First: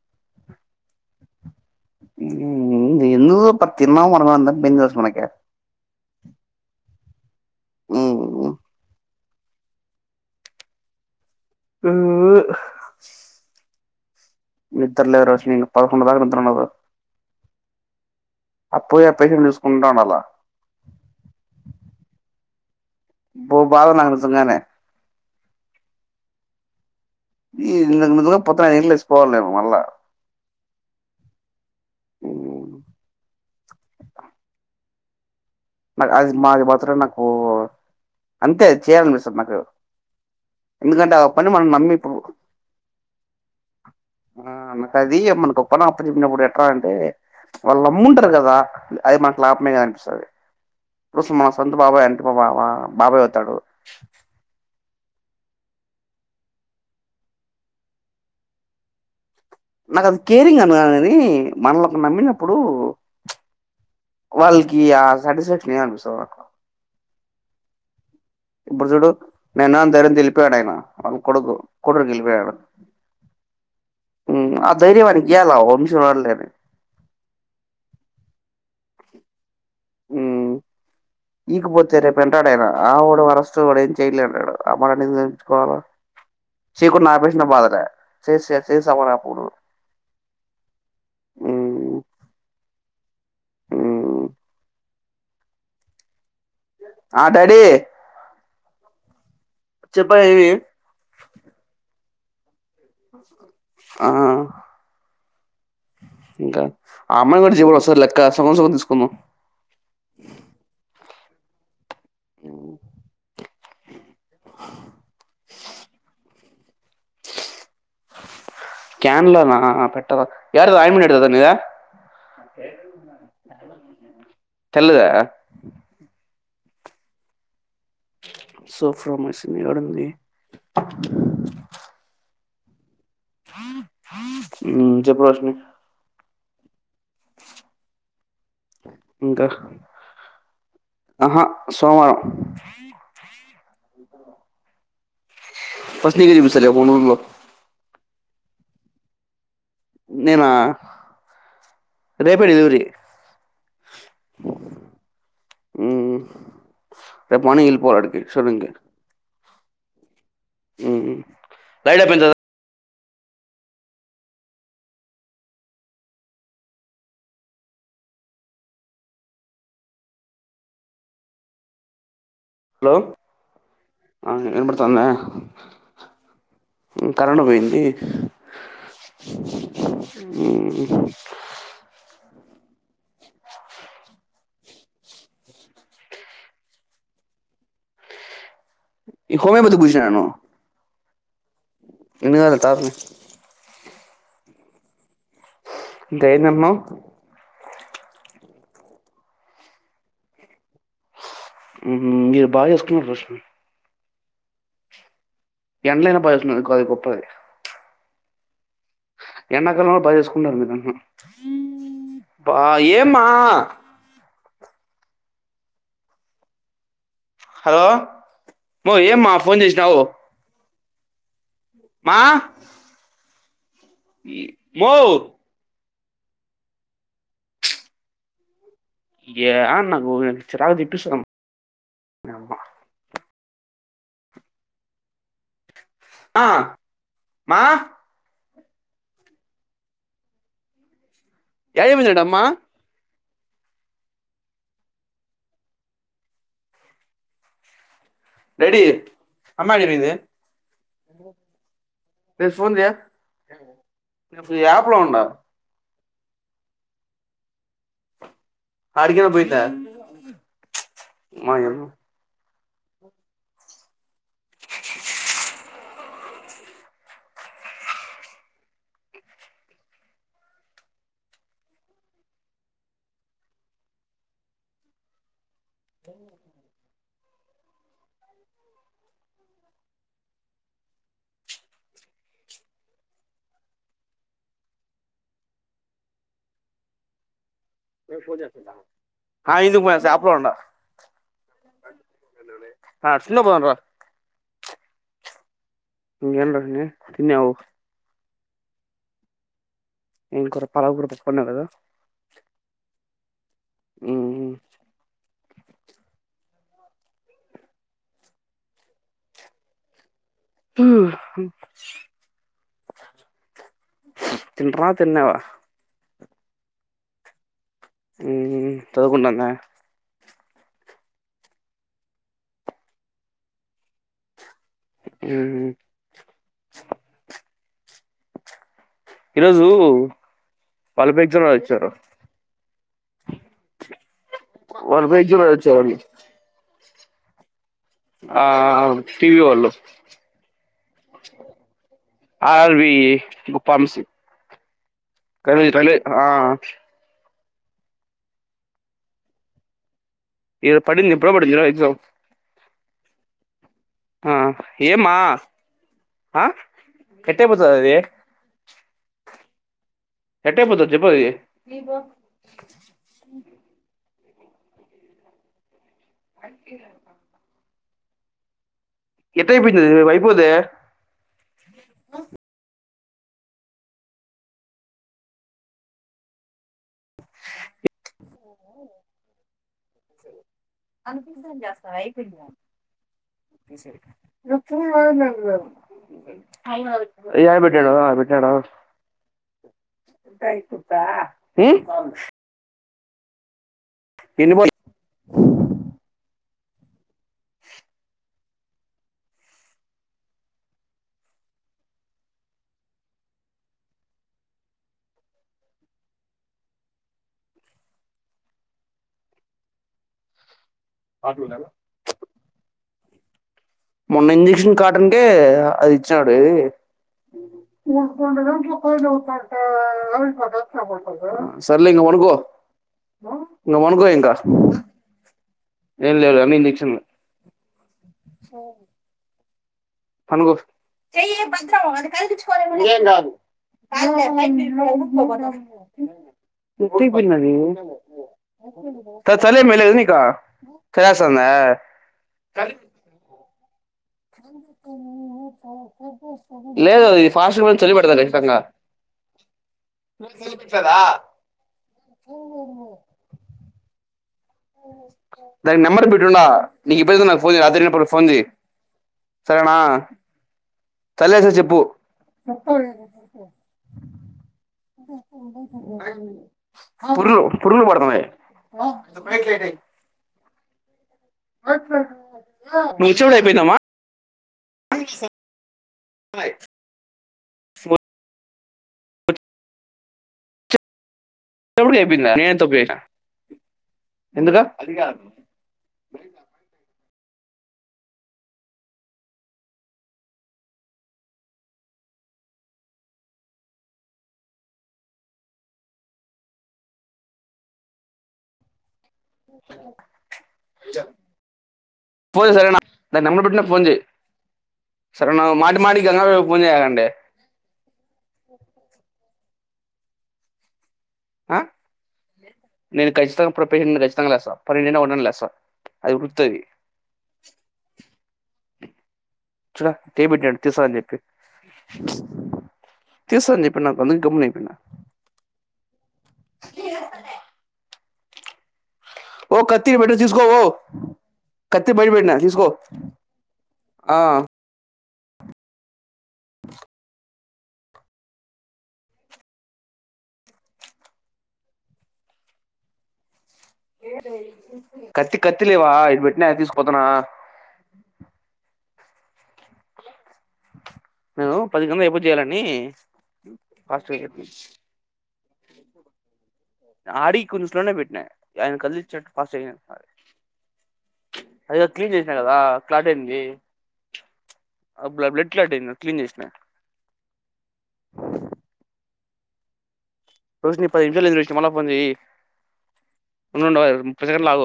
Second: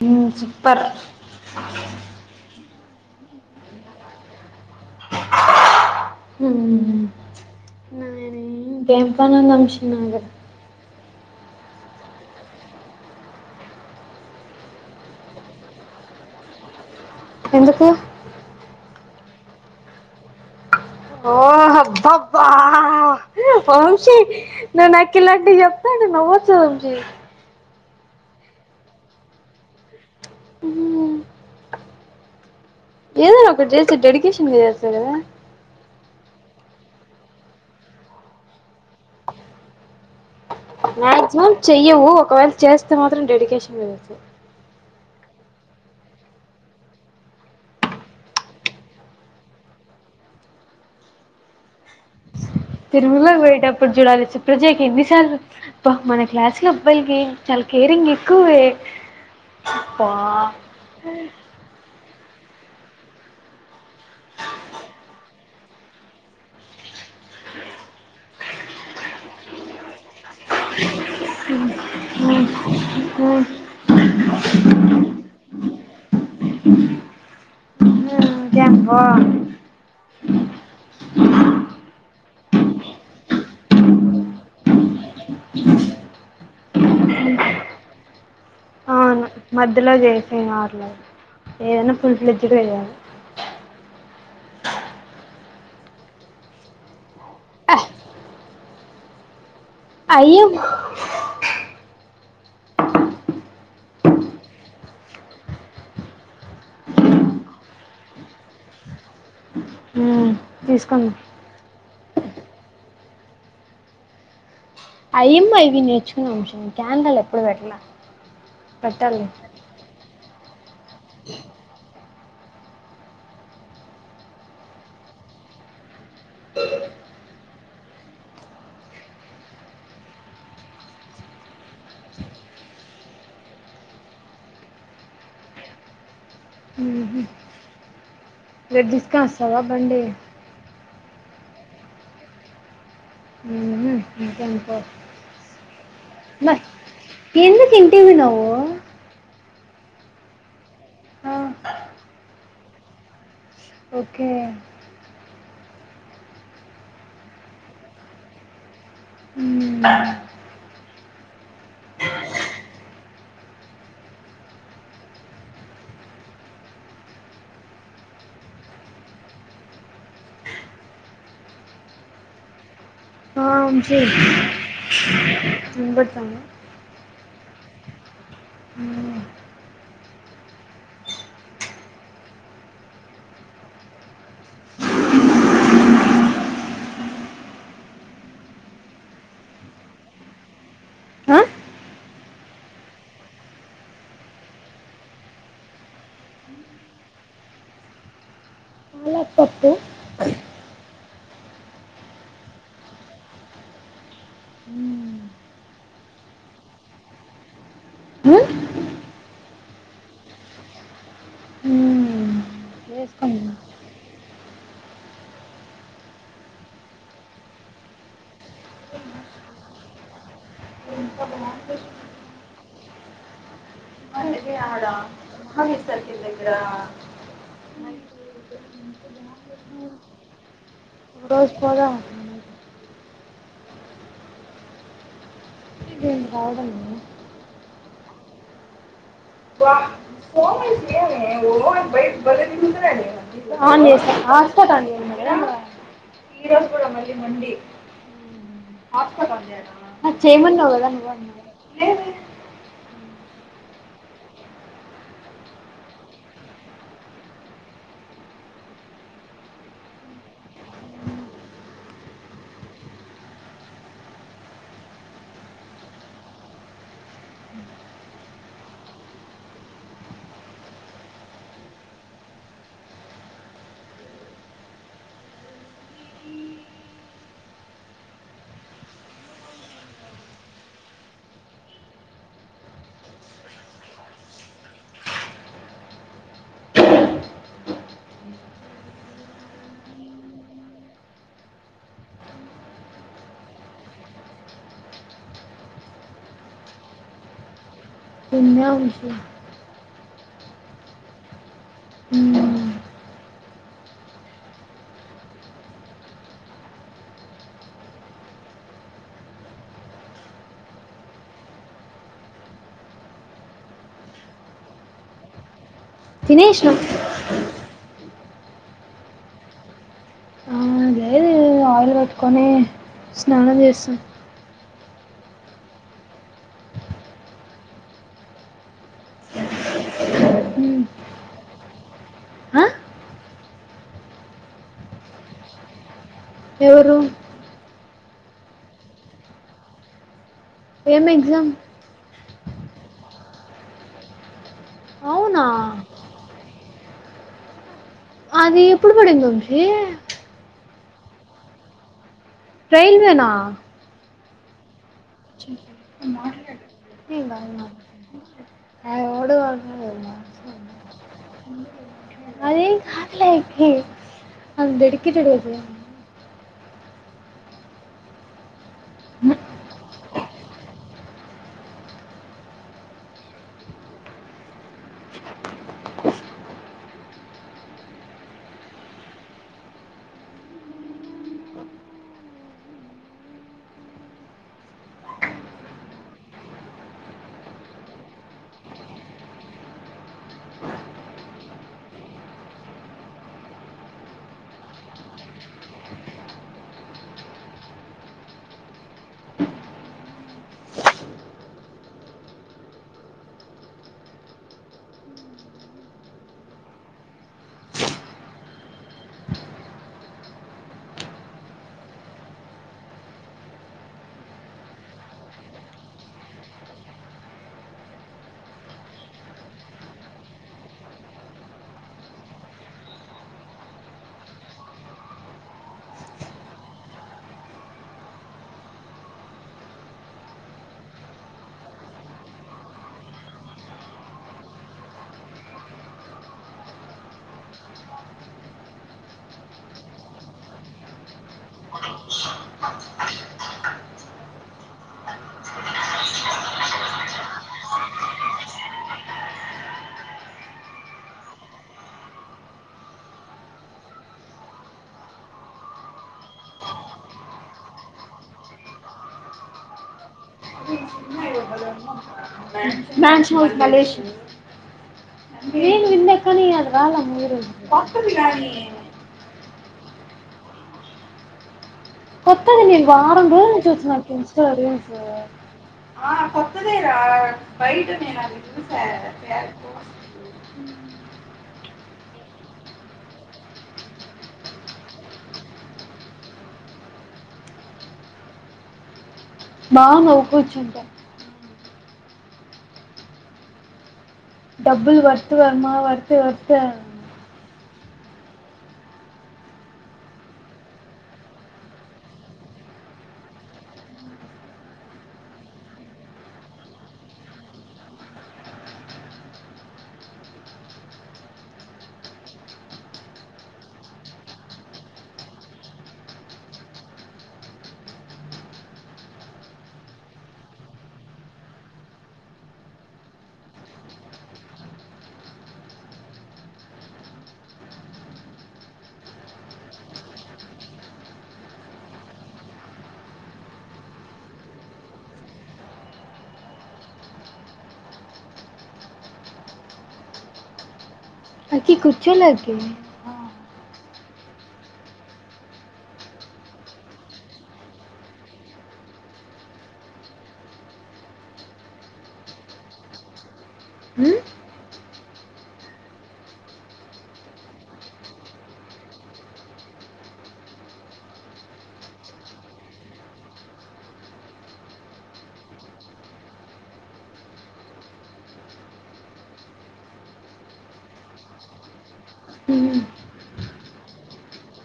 హ్మ్ సూపర్ ప తిన్నా వ మన దాంట్ల బిందాస్ మన కా హ్మ్ నానేం కేం ప న వంశీ నగర్ ఊ ఊ నిద్ర లేదు రా అసలు ఇక పదకొండు దాక నిద్ర ఉండదు ఎందుకు అ పోయి ఆ పేసం చూసుకుంటండలా ఓ హబ్బాబ్బా ఆ బో బాధ నాకు వంశి నిజంగానే నే నాకు ఇలాంటి చెప్తాను టె నువ్వో సోమ్ జీ ఇందు [unintelligible] మళ్ళా ఉమ్ అవునవును ఏదైనా ఒకటి చేసి డెడికేషన్ చేస్ గదా నాకు అది మాది మాత్రం నాకు అంతే చేయాలనిపిస్తది నాకు ఎందుకంటే ఆ పని మాక్సిమం మనం నమ్మి చెయ్యవు ఇప్పుడు ఒకవేళ చేస్తే మాత్రం డెడికేషన్ గా సేచవు ఆ నాకు అది మనకు ఓ పని అప్పు చెప్పినప్పుడు ఎట్ట రా అంటే వాళ్ళు నామ్ముంటారు కదా అది మనకు లాపమే క అనిపిస్తుంది రసమా సొంత బాబా అన్ తిరుముల గి పోయిటప్పుడు చూడాలి సుప్రజ కి ఎన్ని సార్లు బ్బా మన క్లాస్ లో అబ్బాయిల కి చాలా కేరింగ్ ఎక్కువే నాకు అబ్బా. అది కేరింగ్ అను నేని మనలోకి నమ్మిిన ఇప్పుడు వాళ్ల్కి సటిస్ఫక్ స ఎప్పుడు చూడు నేన్న దర్ంద్ర గలిపోయాడుయినా వాళ్ళు కొడుకు కొడురు గెలిపోయాడు ఉమ్, ఆ ధైర్యవానికి గలా నిమిష అలనే చెంబ ఉ ఈకపోతే రేపు వెంటాడు ఆయన ఆ వాడు వరస్ వాడు ఏం చేయలే అంటాడు ఆమడన్నిుకోవాల చేయకుండా నాపేసిన బాధలే చేసి చేా అవును మధ్యలో చేసే ఆట్లా ఏదైనా ఫుల్ ఫ్్రిడ్జ్ గా వయాలి ఆ ఆ డాడీ చెప్పా అయ్యో ఏమి ఆ ఇంకా అమ్మయి కూడాడి జీవడు వస్తారు లెక్క సుగం సుగం తీసుకుంద తీసుకుం అఓ అయ్యమ్మా అవి నేర్చుకునే అంశం క్యాన్లు ఎప్పుడు పెట్టలా పెట్టాలి కన్లాల పెట్టదా యారుద అయమని ఎతుదాీదా తెల్దా సో ఫ్రమసి నిగడుంది చె ప్రశ్న రేపు తీసుకొని ఇంకా వస్తావా అబ్బండి ఆహా సోమవారం ఫస్ట్ నీకే మ చూపిస్తారు రేపు మూడు రోజుల్లో ఎందుం టీవీ న్ నేనా ఆ, రేపే లివరి ఓకే రేపు మనీల్ పోరాడికి సరక ఉ ైట్ అ పెదా హలో ఆ, వినపడుతుందా ీబతాము ఏ ఇ హమే బధు గుూసనను ఆ? ఇందు కాాల తారును దే నమ్మ పప్పు మీరు బాగా చేసుకున్నారు ప్రృశన మ్మ్. ఎలనా బ అది కొప్పది హ ఎన్నాడాకాలంలో బాగా చేసుకున్నారుారు మీరు మ్మ్. బా ఏమ్మా వేసుకుందాం హలో మ ఏమ్మా ఫోన్ చేసినా మా ఎ మొ అ ఇ సార్కిదగరా ఏ ఆ నాకు చిరకుదేప్ కిష్తం ఒక రోజు పోదాం ఇదేంటి అ రావడం లేదు. మ ఫోన్ చేయాలి యడికివెనంట అమ్మ అన్ చేస్తా హాట్స్పాట్ చెయ్ మా బ్రో మళ్లీ మండి రెడీ హాట్స్పాట్ అన్ అమ్మా ఏమైంది చేయమనన చేయమనవ్ గా నువ్వే లేదే అసల్అప్ లో ఉండా అడిగనా పోయిద మాయ ఆ ఇదిగో షాప్ లో ఉండా అ చిన్నగా పోదాం రా ఇగేది అబ్బీ తినవు కన్యా వూష్ పోయ్ ఏం కూర పలావ్ కూర పప్పున్నావు కదా ఊ ఉమ్ ఉమ్ తిన్రా తిన్నవా వినేష్ణు హు హు చదువుకుండాన్న ఆయిలీ బేట్టుకొని స్నానం చేస్తా ఉహు ఈరోజు మ్మ్. వలభై ఎగ్జామ్ది వచ్చారు ఆ? వలభై ఎగ్జామ్ది వచ్చారుడి ఎవురు ఆ టీవీ ఓళ్ళు వేం ఎగ్జామ్ ఆవి కుప్పమ్స్ అవునా కవీ తండి ఆ అది ఎప్పుడు పడింది అమ్మి ఇ పడింది ఎప్పుడో పడింది ఎగ్జామ్ రైల్వేనా ఆ ఏమ్మా ఆ ఎట్ట మాట్లావ మా అయిపోతది అది ఆ ఓడు కొ ఎట్ట అయిపోతది చేపదీ అఖి నాక్ డెడికేటెడ్ అయ్పొ అఖి ఎట్టబోయితుది వైపోదు ట్టట్ట ఎన్ని ఆట్ మలనా మొన్న ఇంజక్షన్ కాటనికె అది ఇచ్చినాడు ఎది సర్లే ఇక వనుకో ఇంకా వనుకో ఇంక ఏం లేదు కదా ఇంక్షన్ ఓ ను చ మ చస లేదు ఇది ఫార్న్ చలిపడతుంది చ్చితంగాా అ దానికి నెంబర్ పెట్టిటుండా నీకు ఇబ్బంది అయితే నాకు ఫోన్ చేయ్ రాత్రిప్పకి ఫోన్ చేయి సరేనా తలనొస్తే సార్ చెప్పు మన్ చూ కలేష మను వింద కనీ అది వాళ ముయరు బయట లైట్ ఇయ్యి కొత్తది నేను నువ్వు వారం వచ్చేప్పుడు రోజుల నుంచి అయిపోయిందమ్మా చూస్తున్న ఇన్స్టా లో రీల్స్ కొత్తది ఏరా బయట నువ్వు నేను అనింది ఇ స తారు కో ఎవరు చెప్పింది నేను ఏం తప్పు చేసినా ఎందుకు బా నౌకుచ్చంత డబ్బుల్ వర్త్ వర్మ వర్త్ వర్త్ ఫోన్ సరేనా దాని నెంబర్ పెట్టీ నాకు ఫోన్ చేయ్ సరేనా మాటి మాటికింగ ఫోన్ చేయకండి ఆ నేను ఖచ్చితంగా ప్రొపేషను ఖచ్చితంగా లేస్త పన్నెండున్న ఉన్నాను లే సార్ అది వృత్తి బ తీస చెప్ప తీసా చెప్ప నా కొందు క అయిపో ఓ కత్తి బెట్ట చసుకో ఓ కత్తి బఠ బెఠనా తీసుకో ఆ అక కుచ్చో లేగే కత్తి కత్తి లేవా ఇది పెట్టినా తీసుకోతనా నేను పది గందలు ఎప్పుో చేయాలని పాజిటివ్ చె ఆడి కొంచెం స్లోనే పెట్టినాయి ఆయన కలిచ్చట్టు ఫాస్ట్ అయి అది క్లీన్ చేసినా కదా క్లాట్ అయింది బ్లడ్ క్లాట్ అయింది క్లీన్ చేసినయి రోషినిీ పది నిమిషాలు ఎి మళ్ళా పొంది ఉండ ప్రజకర లాగ